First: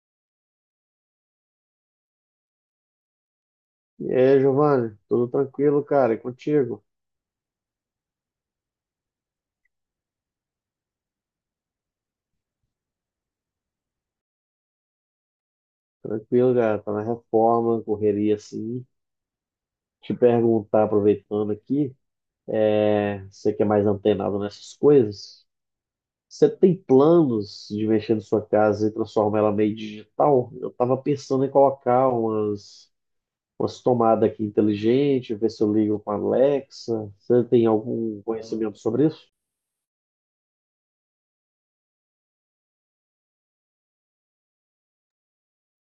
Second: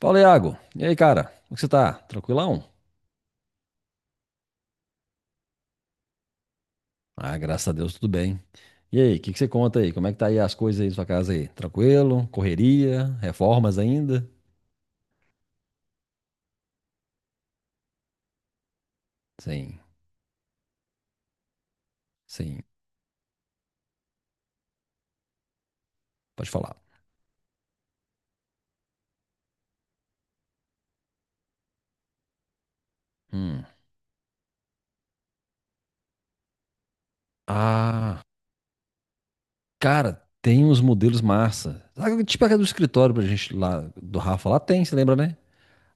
Fala, Iago. E aí, cara? Como que você tá? Tranquilão? E aí, Giovanni, tudo tranquilo, cara? E contigo? Ah, graças a Deus, tudo bem. E aí, o que que você conta aí? Como é que tá aí as coisas aí na sua casa aí? Tranquilo? Correria? Reformas ainda? Tranquilo, cara. Tá na reforma, correria assim. Sim, Te perguntar, aproveitando aqui, sim. Você que é mais antenado nessas coisas, você Pode tem falar. planos de mexer na sua casa e transformar ela meio digital? Eu tava pensando em colocar umas, Hum. umas tomadas aqui inteligentes, ver se eu ligo com a Alexa. Você tem algum Ah, conhecimento sobre isso? cara, tem uns modelos massa. Sabe, tipo aquela do escritório pra gente lá, do Rafa, lá tem, você lembra, né?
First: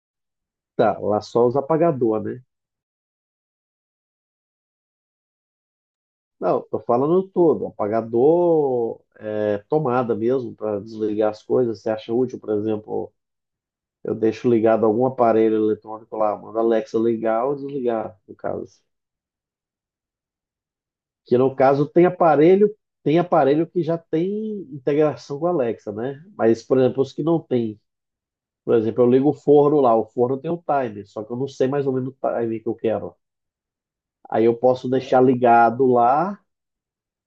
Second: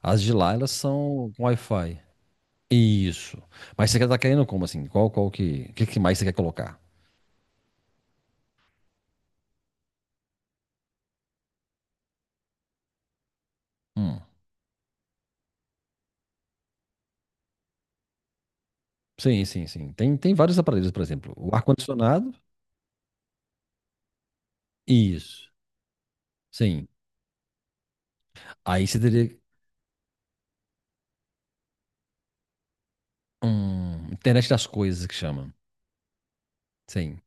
As de lá, elas Tá, lá são com só os Wi-Fi. apagador, né? Isso. Mas você quer tá querendo como assim? Qual, qual que mais você quer Não, colocar? tô falando todo, um apagador, tomada mesmo para desligar as coisas. Você acha útil, por exemplo, eu Hum. deixo ligado algum aparelho eletrônico lá, mando a Alexa ligar ou desligar, no caso. Sim, sim, sim. Tem vários aparelhos, por exemplo, Que o no caso ar-condicionado, tem aparelho que já tem integração com isso, a Alexa, né? Mas, por sim. exemplo, os que não tem, por Aí você exemplo, eu ligo o teria, forno lá, o forno tem o timer, só que eu não sei mais ou menos o timer que eu quero. Aí internet eu das posso coisas que deixar chama, ligado lá sim.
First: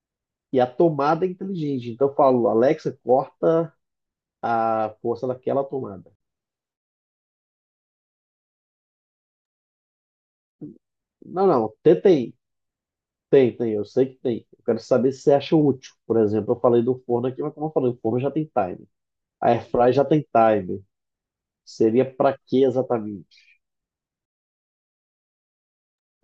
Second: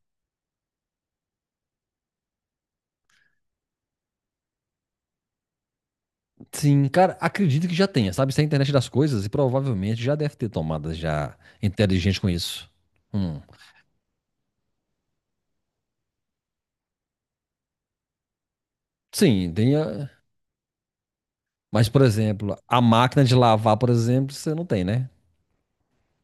e a tomada é inteligente. Então eu falo, Alexa, corta a força daquela tomada. Sim, cara, acredito que já tenha, sabe? Se é a internet das coisas, e provavelmente já deve ter tomadas já Não, não, inteligentes com tentei. isso. Hum. Eu sei que tem. Eu quero saber se você acha útil. Por exemplo, eu falei do forno aqui, mas como eu falei, o forno já tem time. A Sim, tem, airfryer já tem time. mas por Seria para exemplo, que a máquina exatamente? de lavar, por exemplo, você não tem, né?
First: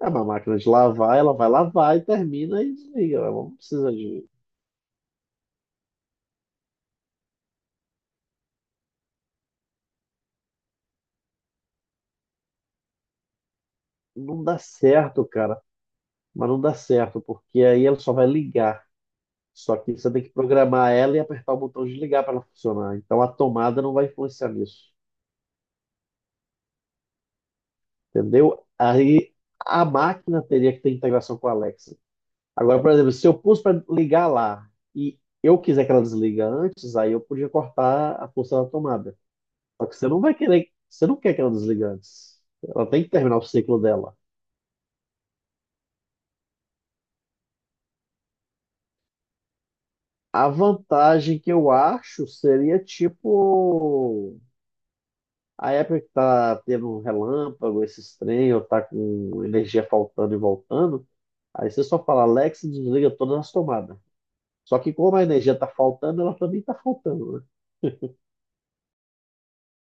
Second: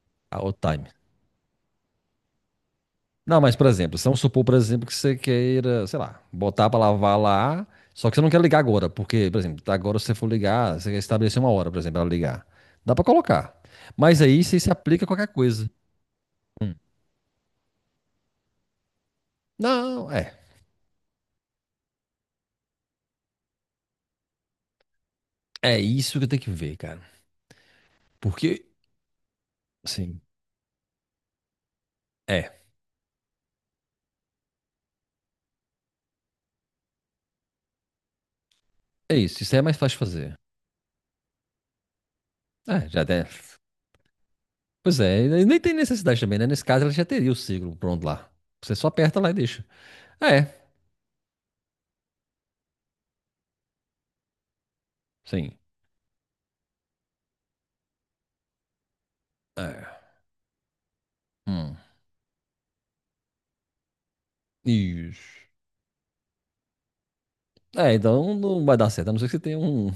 É uma A máquina old de time. lavar, ela vai lavar e termina e desliga. Ela Não, não mas por precisa exemplo, se vamos de. supor, por exemplo, que você queira, sei lá, botar para lavar lá, só que você não quer ligar agora, porque, por exemplo, tá agora se você for ligar, você quer estabelecer uma hora, por exemplo, para ligar. Dá para colocar. Mas aí Não dá você se aplica a certo, qualquer cara. coisa. Mas não dá certo, porque aí ela só vai ligar. Só que Não, você tem que é. programar ela e apertar o botão de ligar para ela funcionar. Então a tomada não vai influenciar nisso. É isso que eu tenho que ver, cara. Entendeu? Porque, Aí a assim, máquina teria que ter integração com a Alexa. é. Agora, por exemplo, se eu pus para ligar lá e eu quiser que ela desliga antes, aí eu podia cortar a função da tomada. É isso. Isso aí é mais Só fácil que de você não vai fazer. querer, você não quer que ela desligue antes. Ela É, já tem que até. terminar o ciclo dela. Pois é, e nem tem necessidade também, né? Nesse caso, ela já teria o ciclo pronto lá. Você só aperta lá e deixa. É, A vantagem que eu acho seria tipo sim. a época que tá tendo um relâmpago, esses trem, ou tá com energia É. faltando e voltando, aí Hum. você só fala Alexa desliga todas as tomadas. Só que como a Isso. energia está faltando, ela também está faltando. Né? É, então não vai dar certo, a não ser que você tenha um,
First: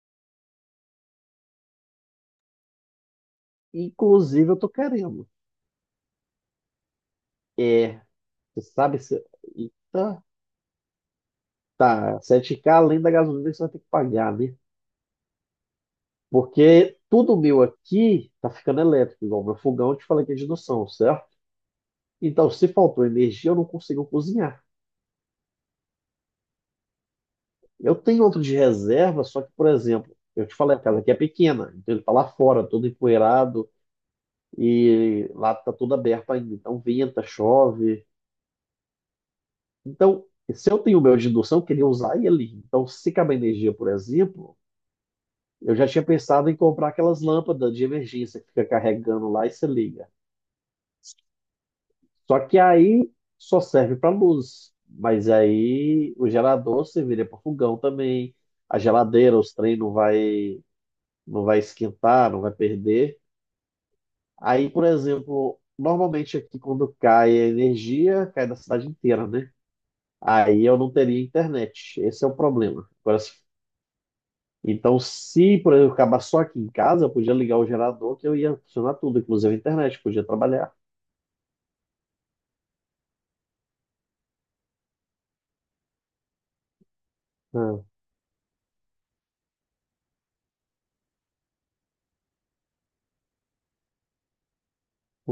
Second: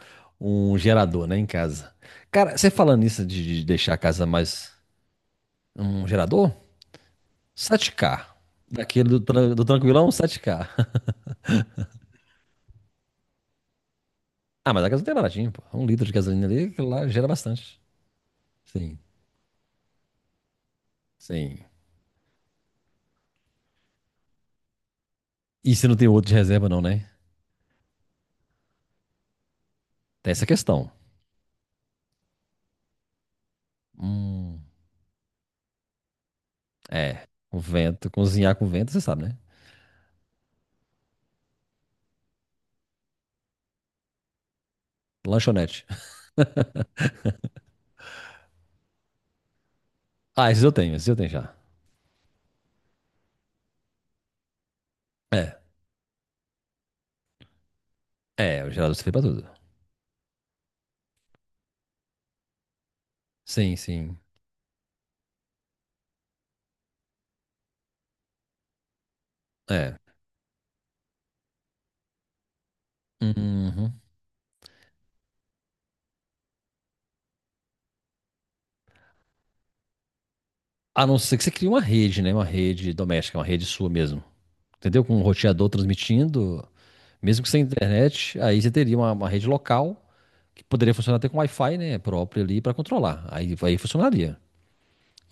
um gerador, né, em casa. Cara, você falando nisso de deixar a casa Inclusive, eu tô mais querendo. um gerador? É, 7K. você sabe Daquele do, se. Do tranquilão, Eita, 7K. tá, 7K além da gasolina que você vai ter que pagar, né? Ah, mas a casa não tem baratinho, pô. Um litro de gasolina ali, aquilo Porque lá gera tudo meu bastante. aqui tá ficando Sim, elétrico, igual meu fogão, eu te falei que é de indução, certo? sim. Então, se faltou energia, eu não consigo cozinhar. E se não tem outro de reserva, não, né? Eu tenho outro de reserva, só que, por exemplo, Tem essa eu te falei, a questão. casa aqui é pequena, então ele tá lá fora, todo empoeirado, Hum, e lá tá tudo aberto ainda. Então, venta, é. Com chove. vento, cozinhar com vento, você sabe, né? Então, se eu tenho o meu de indução, eu queria usar ele. Então, se acabar a energia, por exemplo, eu Lanchonete. já tinha pensado em comprar aquelas lâmpadas de emergência que fica carregando lá e se liga. Ah, esses eu tenho já. Só que aí só serve para luz. Mas É, aí o gerador serviria para fogão também. é, o A gerador serve pra geladeira, tudo. os trem não vai esquentar, não vai perder. Sim, sim. Aí, por exemplo, normalmente aqui quando cai a energia, cai da cidade inteira, né? É. Aí eu não teria internet. Esse é o problema. Agora, se Uhum. Então, se, por exemplo, acabar só aqui em casa, eu podia ligar o gerador que eu ia funcionar tudo, inclusive a internet, podia trabalhar. A não ser que você crie uma rede, né? Uma rede doméstica, uma rede sua mesmo. Entendeu? Com um roteador transmitindo, mesmo que sem Ah, internet, aí você teria uma rede local que poderia funcionar até com Wi-Fi, né? Próprio ali para controlar. Aí funcionaria.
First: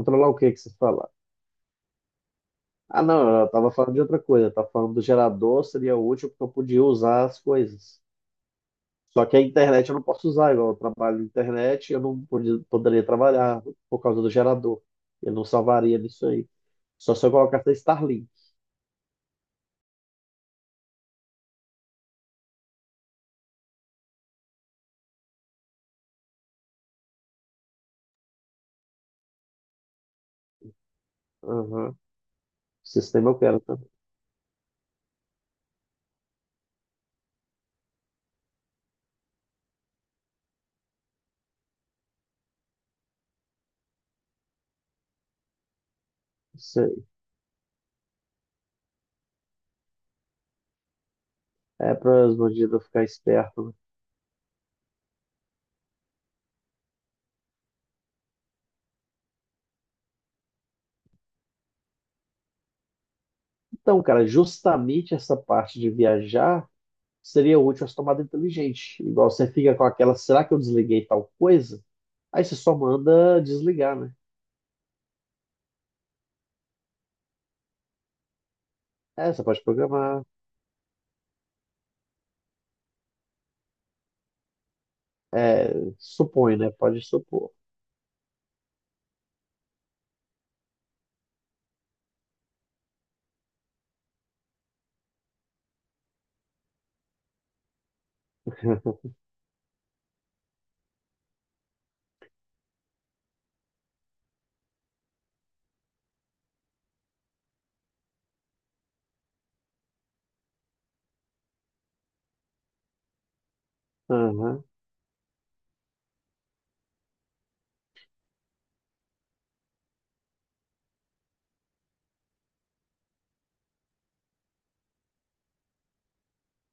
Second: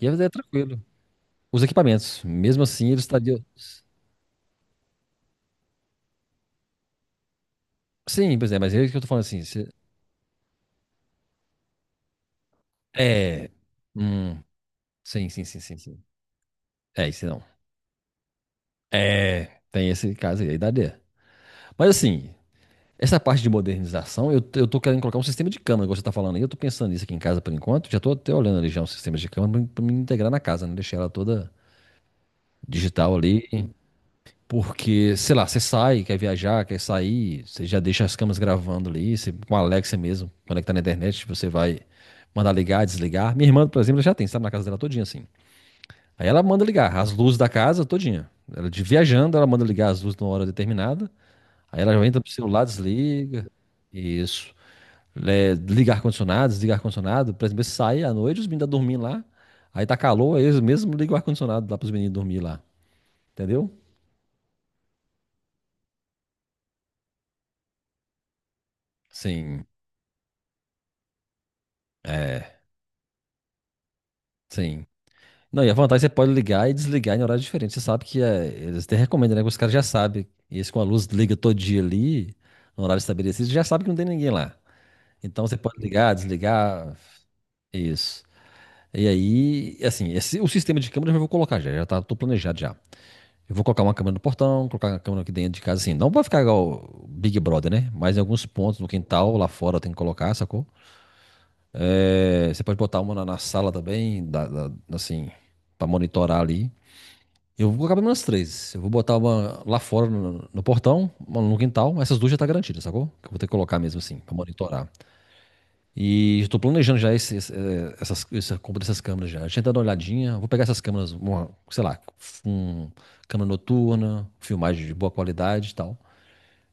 E aí é o que que você tranquilo. fala? Os equipamentos, mesmo assim, eles Ah, não, estariam. eu tava falando de outra coisa, eu tava falando do gerador, seria útil porque eu podia usar as coisas. Sim, pois é, mas é isso que eu tô falando Só que a assim. Você. internet eu não posso usar, igual eu trabalho na internet, eu não poderia É. trabalhar por causa do Hum, gerador. sim, Eu sim, não sim, sim, salvaria sim. nisso aí. É, Só isso se eu não. colocasse Starlink. É, tem esse caso aí, aí daria. Mas assim, essa parte de modernização, eu tô querendo colocar um sistema de câmera, igual você tá falando aí. Eu tô pensando nisso aqui em casa por enquanto. Já tô até olhando ali já um sistema de câmera pra me integrar na casa, né? Deixar ela toda Aham. O digital sistema ali. eu quero também. Porque, sei lá, você sai, quer viajar, quer sair, você já deixa as câmeras gravando ali, você, com a Alexa mesmo, conectar na internet, você vai mandar ligar, desligar. Minha irmã, por exemplo, ela já tem, sabe, na casa dela todinha assim. Aí ela manda Isso ligar aí. as luzes da casa todinha. Ela de viajando, ela manda ligar as luzes numa hora determinada. Aí ela É já entra para pro os celular, bandidos ficar desliga. espertos. Isso é, ligar ar-condicionado, desligar ar-condicionado. Por exemplo, eles saem à noite, os meninos estão dormindo lá. Aí tá calor, aí eles mesmo ligam o ar-condicionado lá para os meninos dormir lá. Entendeu? Então, cara, justamente essa parte de viajar seria útil as tomadas inteligentes. Igual você Sim, fica com aquela, será que eu desliguei tal coisa? Aí você é, só manda desligar, né? sim. Não, e a vantagem é que você pode ligar e desligar em horários diferentes. Você sabe que é, eles até É, recomendam, né? você Que os pode caras já programar. sabem. E eles com a luz liga todo dia ali, no horário estabelecido, já sabe que não tem ninguém lá. Então você É, pode ligar, supõe, né? desligar, Pode supor. isso. E aí, assim, esse, o sistema de câmera eu já vou colocar já, já tá, tô planejado já. Eu vou colocar uma câmera no portão, colocar uma câmera aqui dentro de casa, assim. Não vai ficar igual o Big Brother, né? Mas em alguns pontos, no quintal, lá fora, tem que colocar, sacou? É, você pode botar uma na, na sala também, assim, pra monitorar ali. Eu vou colocar pelo menos três. Eu vou botar uma lá fora no, no portão, uma no quintal. Essas duas já tá garantidas, sacou? Que eu vou ter que colocar mesmo assim, pra Aham. monitorar. E estou planejando já essa compra dessas câmeras já. Deixa eu dar uma olhadinha. Vou pegar essas câmeras, uma, sei lá, um, câmera noturna, filmagem de boa qualidade e tal.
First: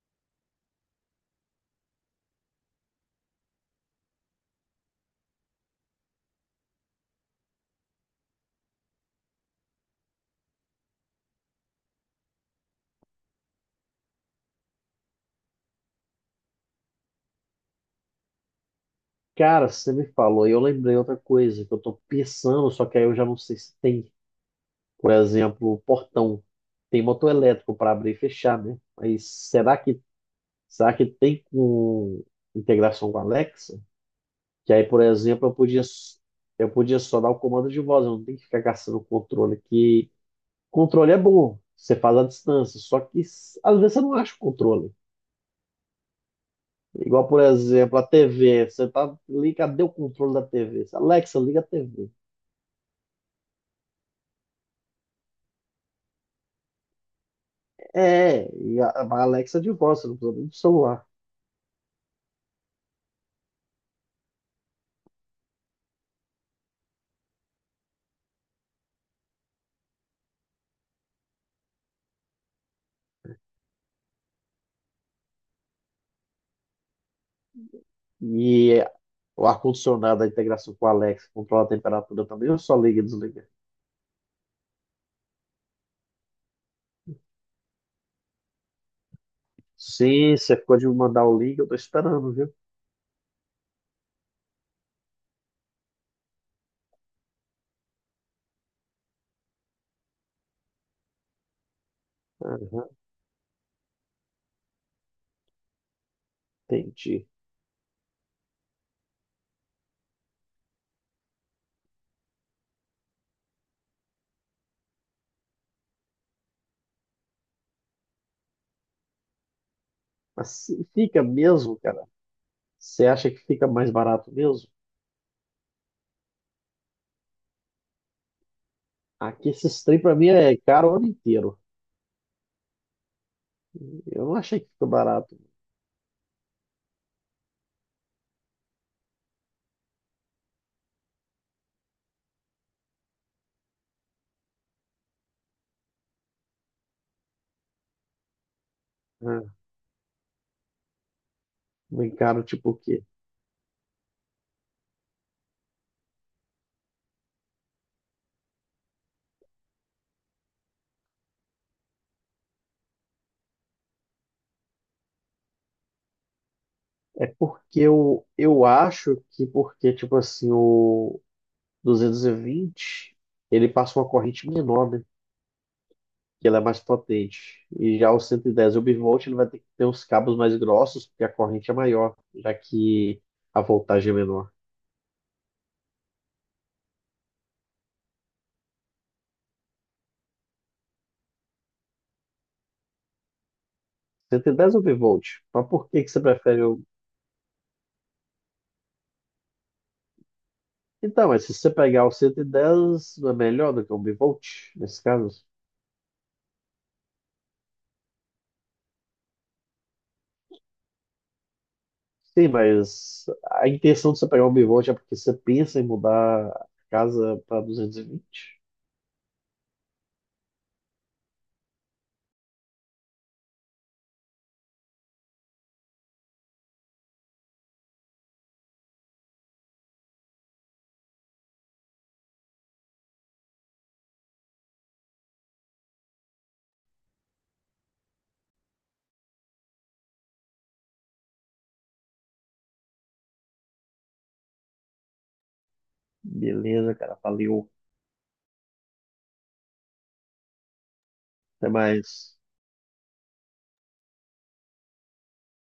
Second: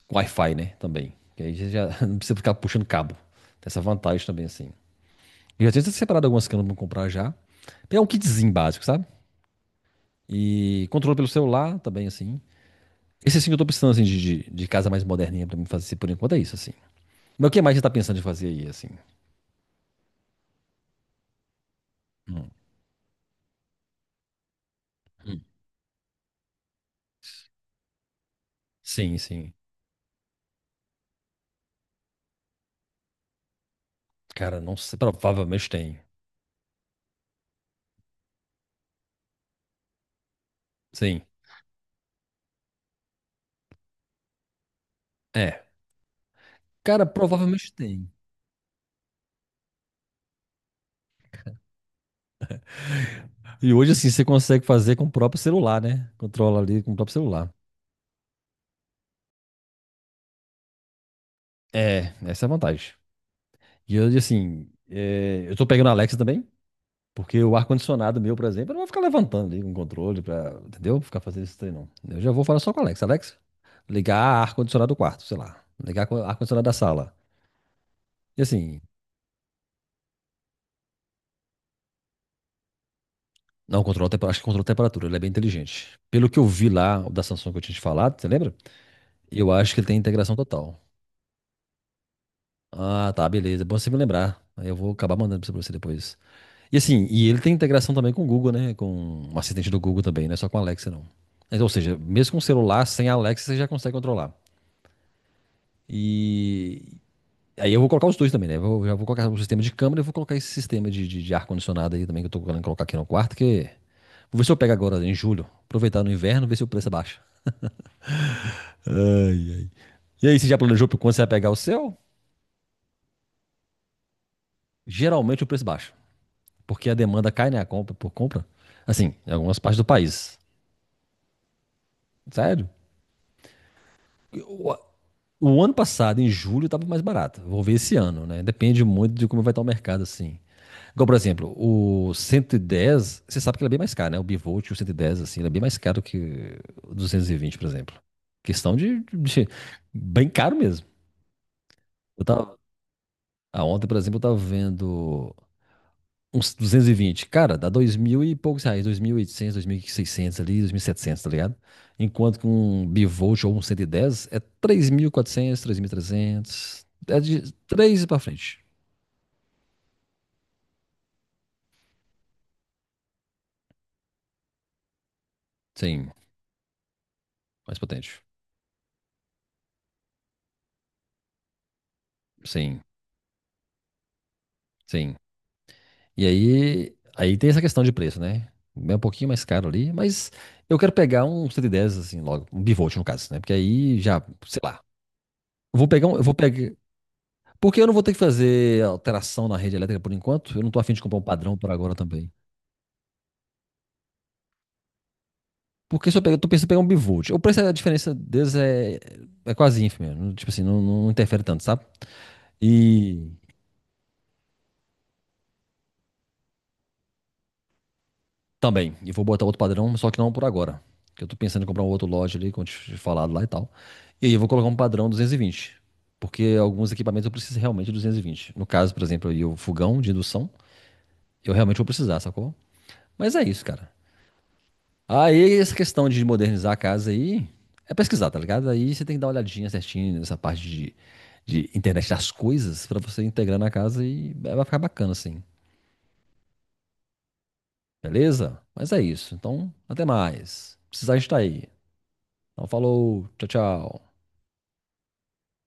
Com Wi-Fi, né? Também. Que aí você já não precisa ficar puxando cabo. Tem essa vantagem também, assim. Eu já tinha separado algumas câmeras pra comprar já. Pegar um kitzinho básico, sabe? E controle pelo celular também, assim. Esse assim que eu tô precisando, assim, de casa mais moderninha pra mim fazer por enquanto é isso, assim. Mas o que mais você tá pensando em fazer aí, assim? Cara, você me falou, e eu lembrei outra coisa que eu tô Hum. pensando, só que aí eu já não sei se tem. Por exemplo, portão. Tem motor elétrico para abrir e fechar, né? Sim, Mas sim. será que tem com integração com a Alexa? Cara, Que não aí, sei. por exemplo, eu Provavelmente podia, tem. eu podia só dar o comando de voz, eu não tenho que ficar caçando o controle, que controle é Sim. bom, você faz à distância, só que às vezes você não acha o controle. É. Cara, Igual, por provavelmente exemplo, a tem. TV, você tá ali, cadê o controle da TV? Alexa, liga a TV. E hoje, assim, você consegue fazer com o próprio celular, né? Controla ali com o próprio celular. É, e a Alexa é de voz, você não precisa nem do celular. É, essa é a vantagem. E eu, assim, é, eu tô pegando a Alexa também, porque o ar-condicionado meu, por exemplo, eu não vou ficar levantando ali com o controle pra, entendeu? Ficar fazendo esse trem, não. Eu já vou falar só com a Alexa. Alexa, ligar ar-condicionado do quarto, sei lá. Ligar ar-condicionado da sala. E assim, E o ar-condicionado, a integração com a Alexa, controla a temperatura também, ou só liga e desliga? não, controla, acho que controla a temperatura, ele é bem inteligente. Pelo que eu vi lá, o da Samsung que eu tinha te falado, você lembra? Eu acho que ele tem integração Sim, você ficou total. de me mandar o link, eu tô esperando, viu? Ah, tá, beleza. É bom você me lembrar. Aí eu vou acabar mandando pra você depois. E assim, e ele tem integração também com o Google, né? Com o assistente do Google também, não é só com a Alexa, não. Mas, ou seja, mesmo com o celular, Aham, sem a Alexa, você já consegue controlar. E entendi. aí eu vou colocar os dois também, né? Já vou colocar o sistema de câmera e vou colocar esse sistema de ar-condicionado aí também, que eu tô querendo colocar aqui no quarto, que... Vou ver se eu pego agora em julho. Aproveitar no inverno, ver se o preço é baixo. Ai, ai. E aí, você Mas já se planejou pra quando fica você vai pegar o mesmo, seu? cara. Você acha que fica mais barato mesmo? Geralmente o preço baixa. Porque a demanda cai, né? A compra por compra. Assim, em Aqui algumas partes esses do trem pra mim país. é caro o ano inteiro. Sério. Eu não achei que O, fica barato, o ano passado, em julho, estava mais barato. Vou ver esse ano, né? Depende muito de como vai estar o mercado, assim. Igual, por exemplo, o 110 você sabe que ele é bem mais caro, né? O bivolt, o 110 assim, ele é bem mais caro que o 220 por exemplo. Questão né? Bem caro mesmo. Bem Eu caro, tava, tipo o quê? ah, ontem, por exemplo, eu estava vendo uns 220. Cara, dá dois mil e poucos reais. 2.800, seiscentos ali, 2.700, tá ligado? Enquanto que um bivolt ou um 110 é 3.400, trezentos. É É de porque 3 pra eu, frente. eu acho que porque, tipo assim, o 220 ele passa uma corrente menor, né? Sim, Que ela é mais potente. mais E já o potente. 110 obvolt ele vai ter que ter uns cabos mais grossos, porque a corrente é maior, já Sim, que a voltagem é menor. sim. E aí, aí tem essa questão de preço, né? É um pouquinho mais caro ali, mas eu quero pegar um 110 assim logo, um bivolt no caso, né? Porque aí já, sei 110 lá. obvolt. Mas Eu por vou que pegar que um, você eu vou prefere pegar, o. porque eu não vou ter que fazer alteração na rede elétrica por enquanto. Eu não tô afim de comprar um Então, mas se padrão você por agora pegar o também. 110, não é melhor do que o bivolt, nesse caso? Porque se eu pegar, eu tô pensando em pegar um bivolt. O preço, a diferença deles é, é quase ínfima. Tipo assim, não, não interfere tanto, sabe? Sim, mas E a intenção de você pegar o bivolt é porque você pensa em mudar a casa para 220. também, e vou botar outro padrão, só que não por agora. Que eu tô pensando em comprar um outro lote ali, como eu tinha te falado lá e tal. E aí eu vou colocar um padrão 220. Porque alguns equipamentos eu preciso realmente de 220. No caso, por exemplo, aí o fogão de indução, eu realmente vou precisar, sacou? Mas é isso, cara. Aí, essa questão de modernizar a casa aí, é pesquisar, tá ligado? Aí você tem que dar uma olhadinha certinho nessa parte de internet das coisas pra você integrar na casa e é, vai ficar bacana assim, Beleza, cara, valeu. beleza? Mas é isso. Então, até mais. Precisar estar aí. Até mais. Então, falou, tchau, tchau.